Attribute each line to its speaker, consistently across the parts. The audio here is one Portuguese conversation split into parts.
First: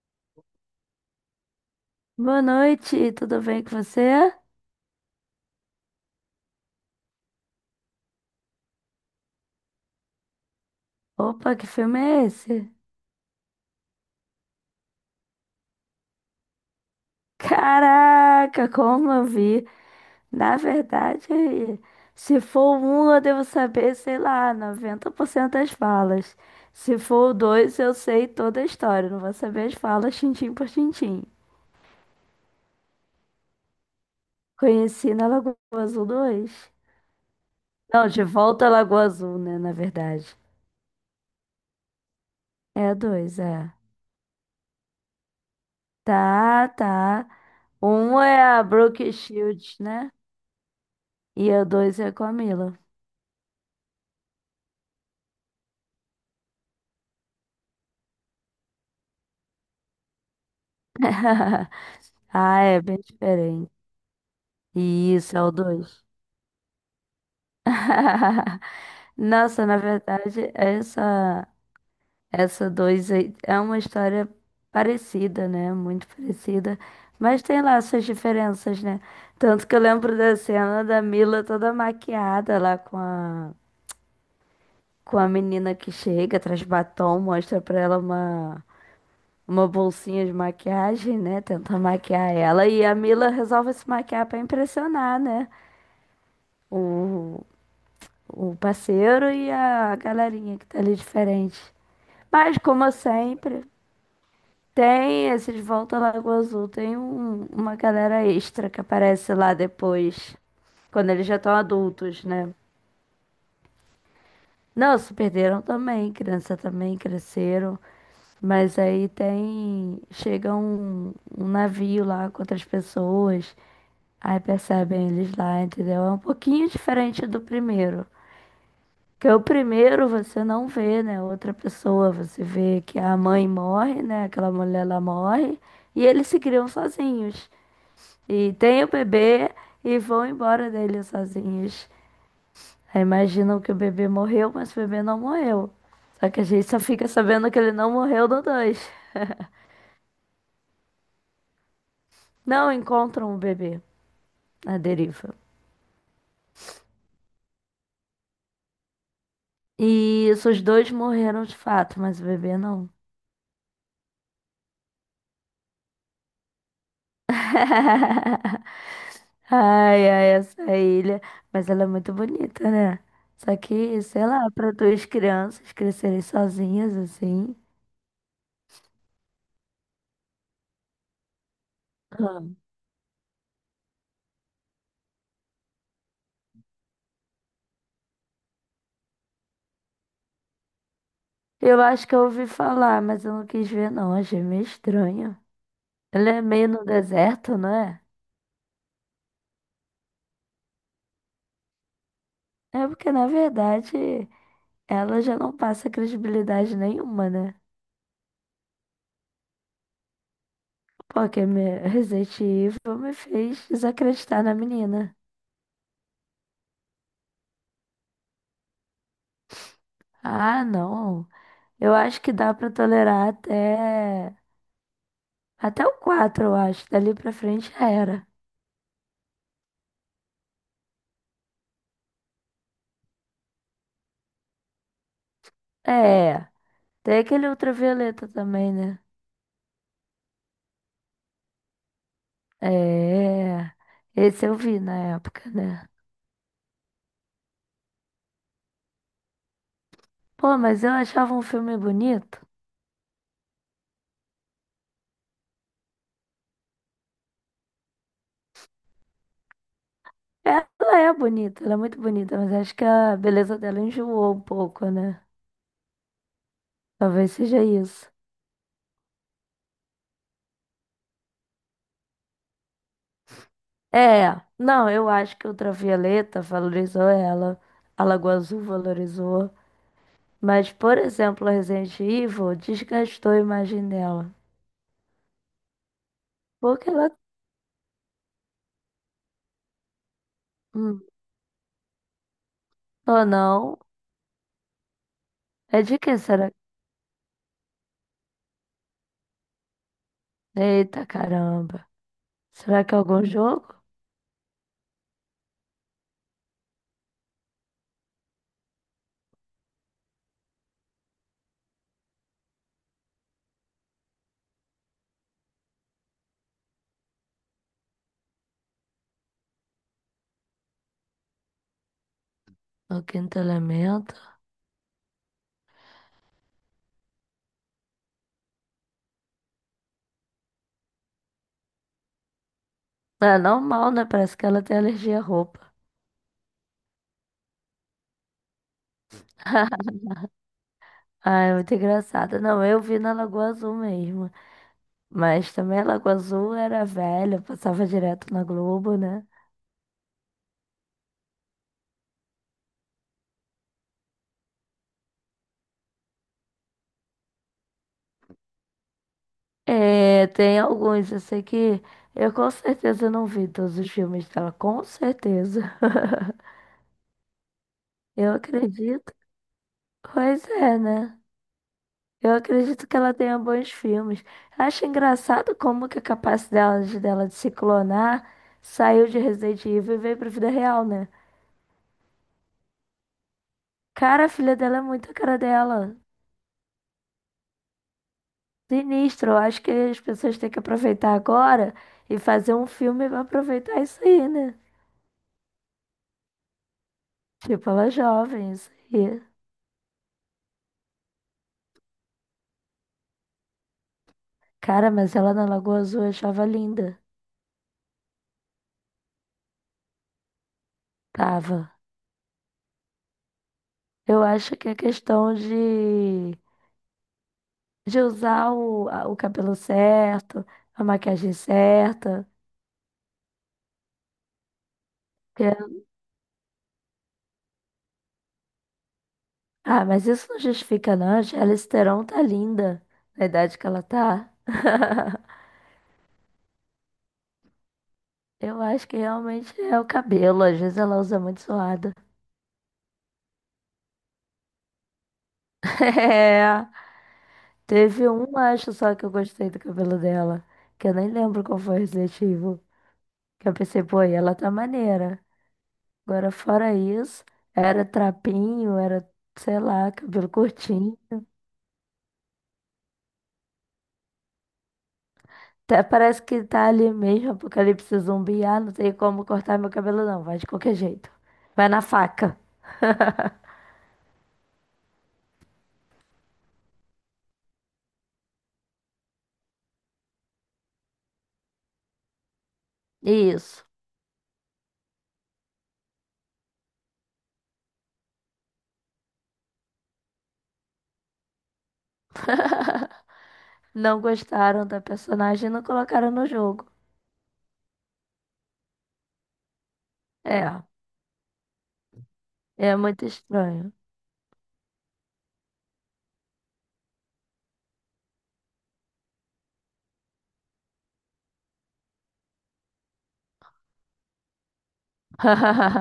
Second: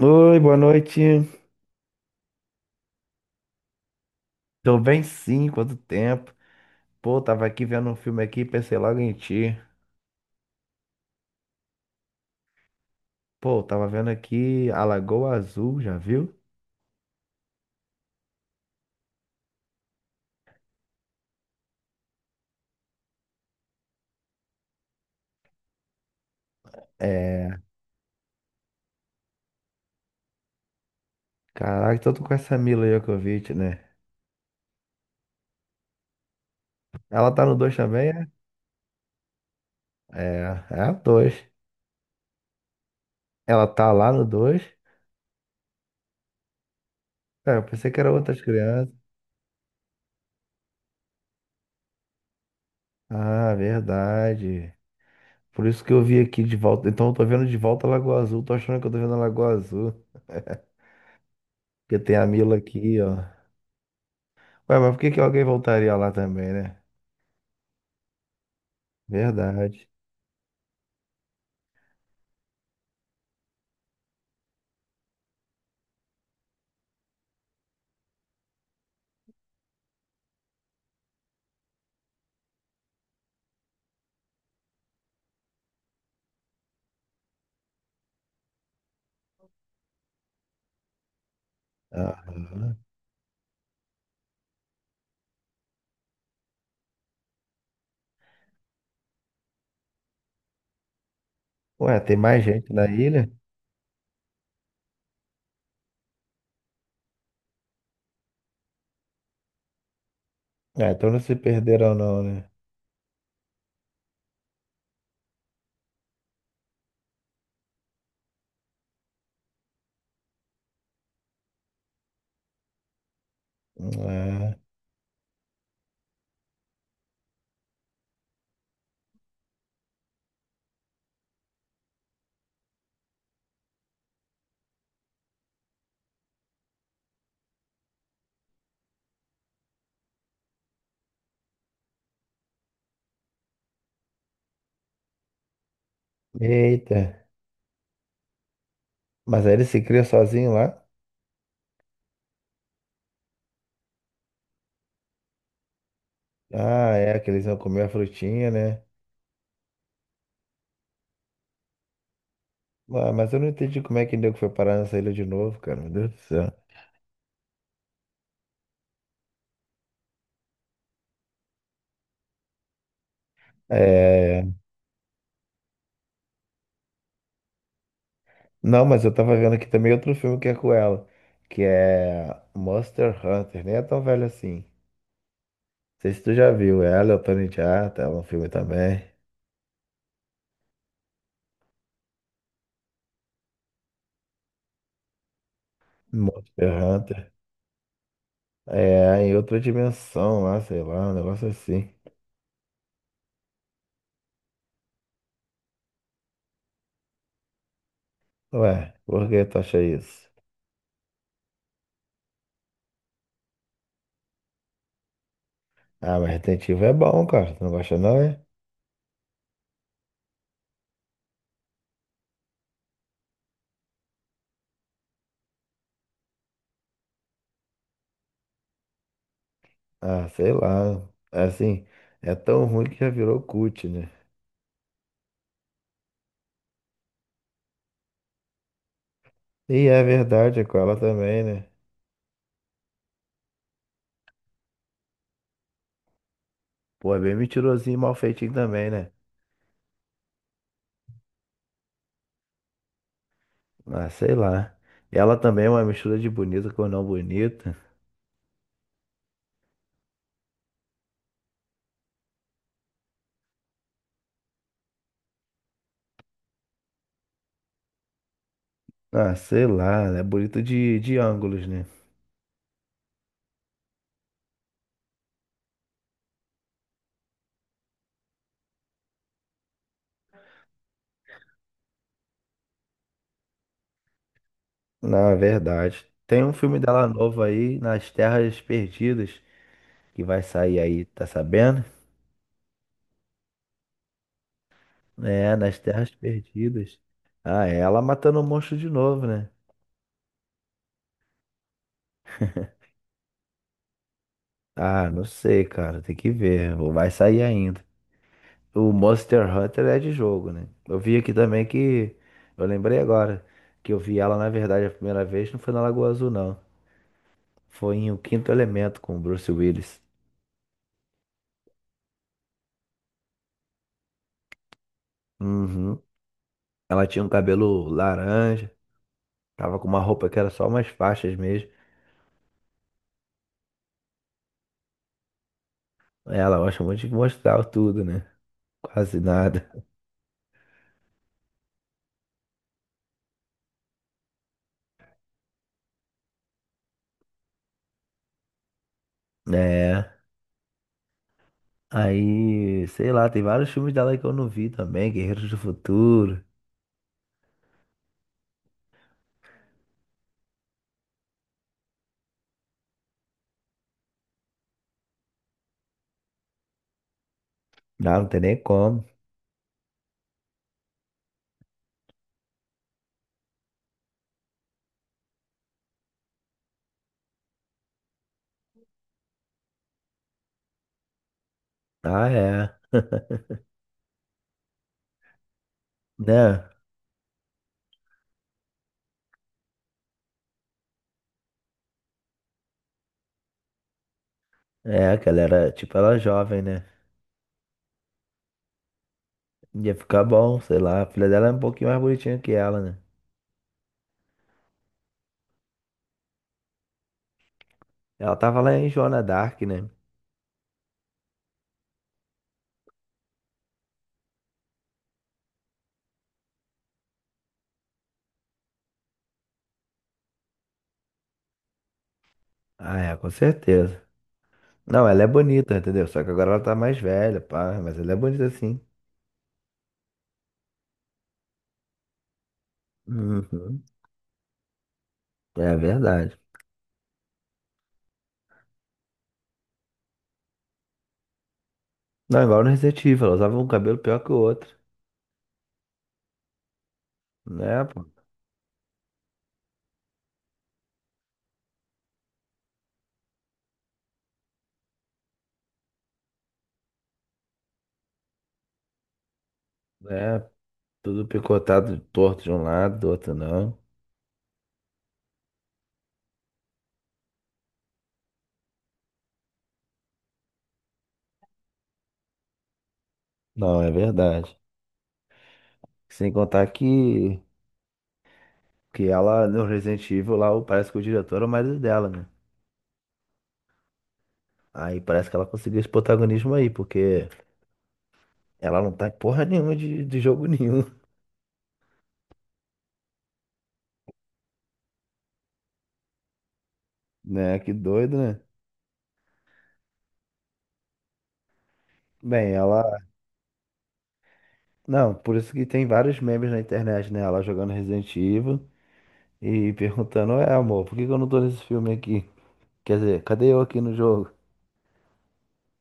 Speaker 1: Oi, boa noite.
Speaker 2: Boa noite, tudo bem com você?
Speaker 1: Tô bem sim, quanto tempo. Pô, tava aqui vendo um filme aqui, pensei logo em ti.
Speaker 2: Opa, que filme é esse?
Speaker 1: Pô, tava vendo aqui A Lagoa Azul, já viu?
Speaker 2: Caraca, como eu vi. Na verdade, se for o um, eu devo saber, sei lá, 90% das falas. Se for o
Speaker 1: É,
Speaker 2: dois, eu sei toda a história, não vou saber as falas tintim por tintim.
Speaker 1: caraca, tô com essa Mila Djokovic, né?
Speaker 2: Conheci na Lagoa Azul 2?
Speaker 1: Ela tá no 2
Speaker 2: Não,
Speaker 1: também,
Speaker 2: de
Speaker 1: é?
Speaker 2: volta à Lagoa Azul, né, na verdade.
Speaker 1: É, é a 2.
Speaker 2: É dois,
Speaker 1: Ela
Speaker 2: é.
Speaker 1: tá lá no dois.
Speaker 2: Tá, tá.
Speaker 1: É, eu pensei que era
Speaker 2: Um
Speaker 1: outras
Speaker 2: é a
Speaker 1: crianças.
Speaker 2: Brooke Shields, né? E a dois é com a Mila.
Speaker 1: Ah, verdade. Por isso que eu vi aqui de volta. Então eu tô vendo de volta a Lagoa Azul, tô achando que eu tô vendo a Lagoa Azul. Porque tem a Mila
Speaker 2: Ah, é
Speaker 1: aqui,
Speaker 2: bem
Speaker 1: ó.
Speaker 2: diferente.
Speaker 1: Ué, mas por que que
Speaker 2: Isso,
Speaker 1: alguém
Speaker 2: é o
Speaker 1: voltaria
Speaker 2: 2.
Speaker 1: lá também, né?
Speaker 2: Nossa, na
Speaker 1: Verdade.
Speaker 2: verdade, essa 2 é uma história parecida, né? Muito parecida. Mas tem lá suas diferenças, né? Tanto que eu lembro da cena da Mila toda maquiada lá com com a menina que chega, traz batom, mostra pra ela uma bolsinha de maquiagem, né? Tenta maquiar ela.
Speaker 1: Aham.
Speaker 2: E a Mila resolve se maquiar pra impressionar, né? o, o parceiro e a galerinha que tá ali diferente.
Speaker 1: Ué, tem mais
Speaker 2: Mas,
Speaker 1: gente na
Speaker 2: como
Speaker 1: ilha?
Speaker 2: sempre, tem esses Volta à Lagoa Azul, tem uma galera extra que aparece lá depois,
Speaker 1: Ah,
Speaker 2: quando
Speaker 1: então não
Speaker 2: eles já
Speaker 1: se
Speaker 2: estão
Speaker 1: perderam não,
Speaker 2: adultos,
Speaker 1: né?
Speaker 2: né? Não, se perderam também, criança também cresceram, mas aí tem, chega um, um navio lá com outras pessoas, aí
Speaker 1: Ah,
Speaker 2: percebem eles lá, entendeu? É um pouquinho diferente do primeiro. Porque o primeiro você não vê, né? Outra pessoa, você vê que a mãe morre, né? Aquela mulher lá morre, e eles se criam sozinhos. E tem o bebê e vão embora dele sozinhos. Aí imaginam que o bebê morreu, mas o bebê não morreu. Só que a gente só
Speaker 1: eita.
Speaker 2: fica sabendo que ele não morreu no dois.
Speaker 1: Mas aí ele se cria sozinho lá?
Speaker 2: Não encontram o bebê na deriva.
Speaker 1: Ah, é, que eles iam comer a frutinha, né?
Speaker 2: E isso, os dois morreram de fato, mas o bebê não.
Speaker 1: Ah, mas eu não entendi como é que nego foi parar nessa ilha de novo, cara. Meu Deus do céu.
Speaker 2: Ai, ai, essa ilha. Mas ela é muito bonita, né? Só que, sei
Speaker 1: É...
Speaker 2: lá, para duas crianças crescerem sozinhas assim.
Speaker 1: Não, mas eu tava vendo aqui também outro filme que é com ela, que é
Speaker 2: Ah.
Speaker 1: Monster Hunter. Nem é tão velho assim. Não sei se tu já viu ela, é o Tony Jaa, tá? É um filme também.
Speaker 2: Eu acho que eu ouvi falar, mas eu não quis ver, não. Achei meio estranho. Ela é meio
Speaker 1: Monster
Speaker 2: no
Speaker 1: Hunter.
Speaker 2: deserto, não é?
Speaker 1: É, em outra dimensão lá, sei lá, um negócio assim.
Speaker 2: É porque, na verdade, ela já não passa credibilidade nenhuma, né?
Speaker 1: Ué, por que tu acha isso?
Speaker 2: Porque Resident Evil me fez desacreditar na menina.
Speaker 1: Ah, mas Resident Evil é bom, cara. Tu não gosta não, é?
Speaker 2: Ah, não. Eu acho que dá pra tolerar até. Até o 4 eu acho. Dali pra frente já era.
Speaker 1: Ah, sei lá. É Assim, é tão ruim que já virou cult, né?
Speaker 2: É. Tem aquele ultravioleta também, né?
Speaker 1: E é verdade, é com ela também, né?
Speaker 2: É. Esse eu vi na época, né?
Speaker 1: Pô, é bem mentirosinho e mal feitinho também, né?
Speaker 2: Pô, mas eu achava um filme bonito.
Speaker 1: Ah, sei lá. Ela também é uma mistura de bonita com não bonita.
Speaker 2: Ela é bonita, ela é muito bonita, mas acho que a beleza dela enjoou um pouco, né? Talvez seja isso.
Speaker 1: Ah, sei lá, é bonito de ângulos, né?
Speaker 2: É, não, eu acho que Ultravioleta valorizou ela, a Lagoa Azul valorizou, mas, por exemplo, a Resident Evil desgastou a imagem dela.
Speaker 1: Na verdade. Tem um filme
Speaker 2: Porque
Speaker 1: dela
Speaker 2: ela.
Speaker 1: novo aí, Nas Terras Perdidas. Que vai sair
Speaker 2: hum,
Speaker 1: aí, tá sabendo?
Speaker 2: Ou não?
Speaker 1: É, nas
Speaker 2: É de que
Speaker 1: Terras
Speaker 2: será?
Speaker 1: Perdidas. Ah, é ela matando o monstro de novo, né?
Speaker 2: Eita caramba. Será que é algum jogo?
Speaker 1: Ah, não sei, cara, tem que ver. Ou vai sair ainda. O Monster Hunter é de jogo, né? Eu vi aqui também que. Eu lembrei agora que eu vi ela, na verdade, a primeira vez não foi na Lagoa Azul, não. Foi em O Quinto Elemento com o Bruce Willis.
Speaker 2: O quinto elemento?
Speaker 1: Uhum. Ela tinha um cabelo laranja, tava com uma roupa que era só umas faixas mesmo.
Speaker 2: É normal, né? Parece que ela tem alergia à roupa.
Speaker 1: Ela gosta muito de mostrar tudo, né? Quase nada.
Speaker 2: Ah, é muito engraçado. Não, eu vi na Lagoa Azul mesmo. Mas também a Lagoa Azul era velha, passava direto na Globo, né?
Speaker 1: É. Aí, sei lá, tem vários filmes dela que eu não vi também, Guerreiros do Futuro.
Speaker 2: É, tem alguns, eu sei que eu com certeza não vi todos os filmes dela, com certeza.
Speaker 1: Não, não
Speaker 2: Eu
Speaker 1: tem nem como.
Speaker 2: acredito. Pois é, né? Eu acredito que ela tenha bons filmes. Acho engraçado como que a capacidade dela de se clonar saiu de Resident Evil e veio pra vida real, né?
Speaker 1: Ah, é.
Speaker 2: Cara, a filha dela é muito a cara dela.
Speaker 1: Né?
Speaker 2: Sinistro. Eu acho que as pessoas têm que aproveitar agora e fazer um filme pra aproveitar isso aí, né?
Speaker 1: É, que ela era, tipo, ela é jovem, né?
Speaker 2: Tipo, ela é jovem, isso aí.
Speaker 1: Ia ficar bom, sei lá. A filha dela é um pouquinho mais bonitinha que ela, né?
Speaker 2: Cara, mas ela na Lagoa Azul eu achava linda.
Speaker 1: Ela tava lá em Joana Dark, né?
Speaker 2: Tava. Eu acho que é questão de usar o cabelo certo, a maquiagem certa.
Speaker 1: Ah, é, com certeza. Não, ela é
Speaker 2: porque-
Speaker 1: bonita, entendeu? Só que agora ela tá mais velha, pá. Mas ela é bonita sim.
Speaker 2: Ah, mas isso não justifica, não. A Charlize Theron tá linda na idade que
Speaker 1: Uhum.
Speaker 2: ela tá.
Speaker 1: É verdade.
Speaker 2: Eu acho que realmente é o cabelo. Às vezes ela usa muito suado.
Speaker 1: Não, igual no Resident Evil, ela usava um cabelo pior que o outro.
Speaker 2: É,
Speaker 1: Né, pô?
Speaker 2: teve um, acho só que eu gostei do cabelo dela. Que eu nem lembro qual foi o objetivo. Que eu pensei, pô, e ela tá maneira. Agora, fora isso, era trapinho, sei lá, cabelo
Speaker 1: É.
Speaker 2: curtinho.
Speaker 1: Tudo picotado, torto de um lado, do outro não.
Speaker 2: Até parece que tá ali mesmo, apocalipse zumbi. Ah, não tem como cortar meu cabelo, não. Vai de qualquer jeito. Vai na faca.
Speaker 1: Não, é verdade. Sem contar que, ela, no Resident Evil, lá, parece que o diretor é o marido dela, né?
Speaker 2: Isso.
Speaker 1: Aí parece que ela conseguiu esse protagonismo aí, porque ela não tá em porra nenhuma de jogo nenhum,
Speaker 2: Não gostaram da personagem e não colocaram no jogo.
Speaker 1: né? Que doido, né?
Speaker 2: É,
Speaker 1: Bem,
Speaker 2: é muito
Speaker 1: ela.
Speaker 2: estranho.
Speaker 1: Não, por isso que tem vários memes na internet, né? Ela jogando Resident Evil e perguntando: Ué, amor, por que que eu não tô nesse filme aqui? Quer dizer, cadê eu aqui no jogo?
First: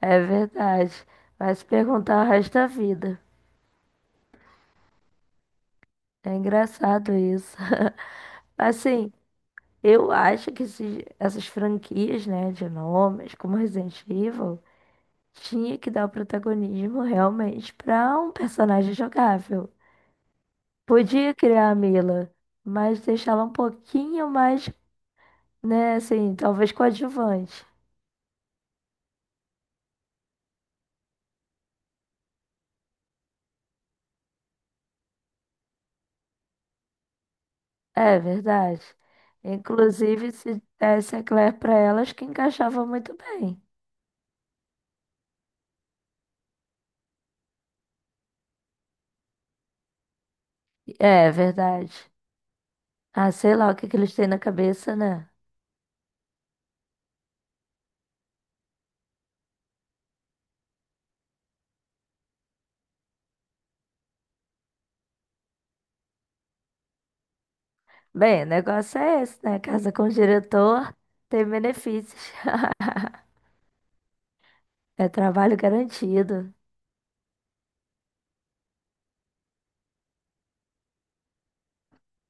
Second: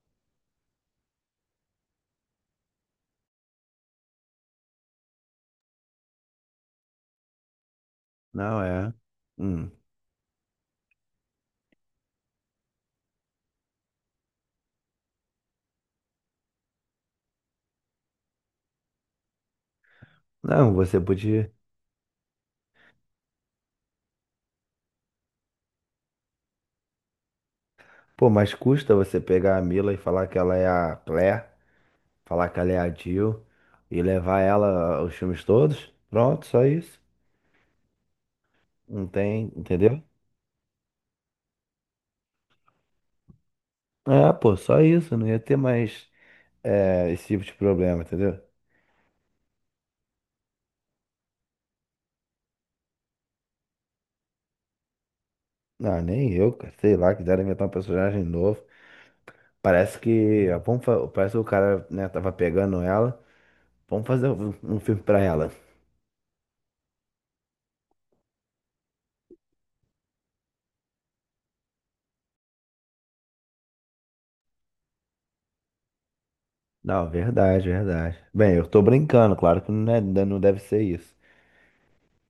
Speaker 2: É verdade. Vai se perguntar o resto da vida. É engraçado isso.
Speaker 1: Não, é.
Speaker 2: Assim,
Speaker 1: Hum.
Speaker 2: eu acho que essas franquias, né, de nomes, como Resident Evil. Tinha que dar o protagonismo realmente para um personagem jogável.
Speaker 1: Não, você
Speaker 2: Podia
Speaker 1: podia.
Speaker 2: criar a Mila, mas deixá-la um pouquinho mais, né, assim, talvez coadjuvante.
Speaker 1: Pô, mas custa você pegar a Mila e falar que ela é a Claire, falar que ela é a Jill e levar ela aos filmes todos? Pronto, só isso.
Speaker 2: É verdade.
Speaker 1: Não tem, entendeu?
Speaker 2: Inclusive, se desse a Claire para elas, que encaixava muito bem.
Speaker 1: É, pô, só isso. Não ia ter mais é, esse tipo de problema, entendeu?
Speaker 2: É verdade. Ah, sei lá o que que eles têm na cabeça, né?
Speaker 1: Não, nem eu, cara. Sei lá, quiseram inventar um personagem novo. Parece que, ah, vamos, parece que o cara, né, tava pegando ela. Vamos fazer um filme pra ela.
Speaker 2: Bem, o negócio é esse, né? Casa com o diretor tem benefícios. É trabalho garantido.
Speaker 1: Não, verdade, verdade. Bem, eu tô brincando, claro que não não deve ser isso.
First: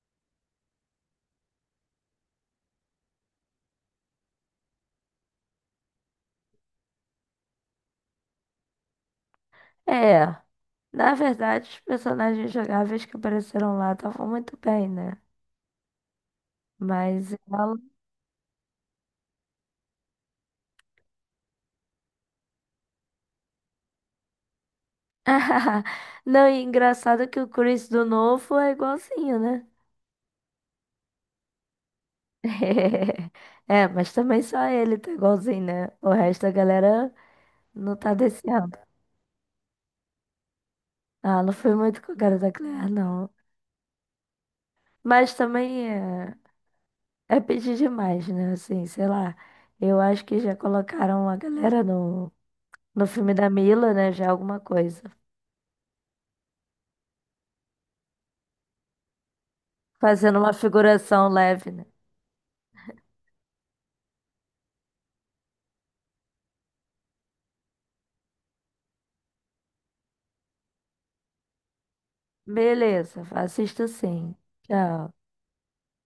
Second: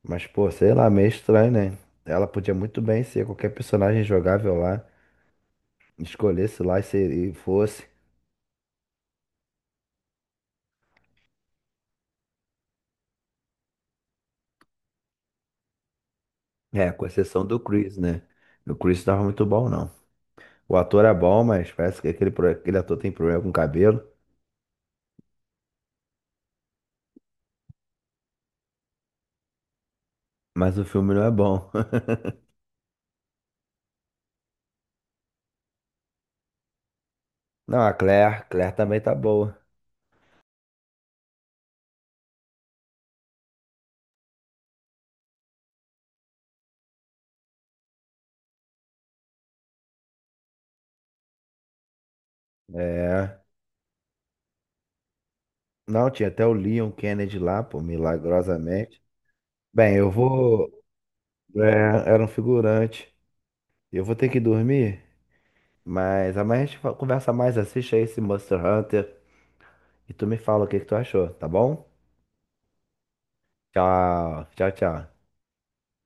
Speaker 1: Mas, pô, sei lá, meio estranho, né? Ela podia muito bem ser qualquer personagem jogável lá, escolhesse lá e, e fosse.
Speaker 2: É, na verdade, os personagens jogáveis que apareceram lá estavam muito bem, né?
Speaker 1: É, com
Speaker 2: Mas
Speaker 1: exceção do
Speaker 2: ela.
Speaker 1: Chris, né? O Chris não tava muito bom, não. O ator é bom, mas parece que aquele, aquele ator tem problema com cabelo.
Speaker 2: Não, e engraçado que o Chris do novo é igualzinho, né?
Speaker 1: Mas o filme não é bom.
Speaker 2: É, mas também só ele tá igualzinho, né? O resto da galera
Speaker 1: Não, a
Speaker 2: não tá
Speaker 1: Claire
Speaker 2: descendo.
Speaker 1: também tá boa.
Speaker 2: Ah, não foi muito com a cara da Claire, não. Mas também é pedir demais, né? Assim, sei lá. Eu acho que já colocaram a galera no filme
Speaker 1: É.
Speaker 2: da Mila, né? Já é alguma coisa.
Speaker 1: Não, tinha até o Leon Kennedy lá, pô, milagrosamente. Bem, eu
Speaker 2: Fazendo uma
Speaker 1: vou.
Speaker 2: figuração leve, né?
Speaker 1: É, era um figurante. Eu vou ter que dormir. Mas amanhã a gente conversa mais, assiste aí esse Monster Hunter e tu me fala o que que tu achou, tá bom?
Speaker 2: Beleza, assisto sim.
Speaker 1: Tchau, tchau, tchau.
Speaker 2: Tchau.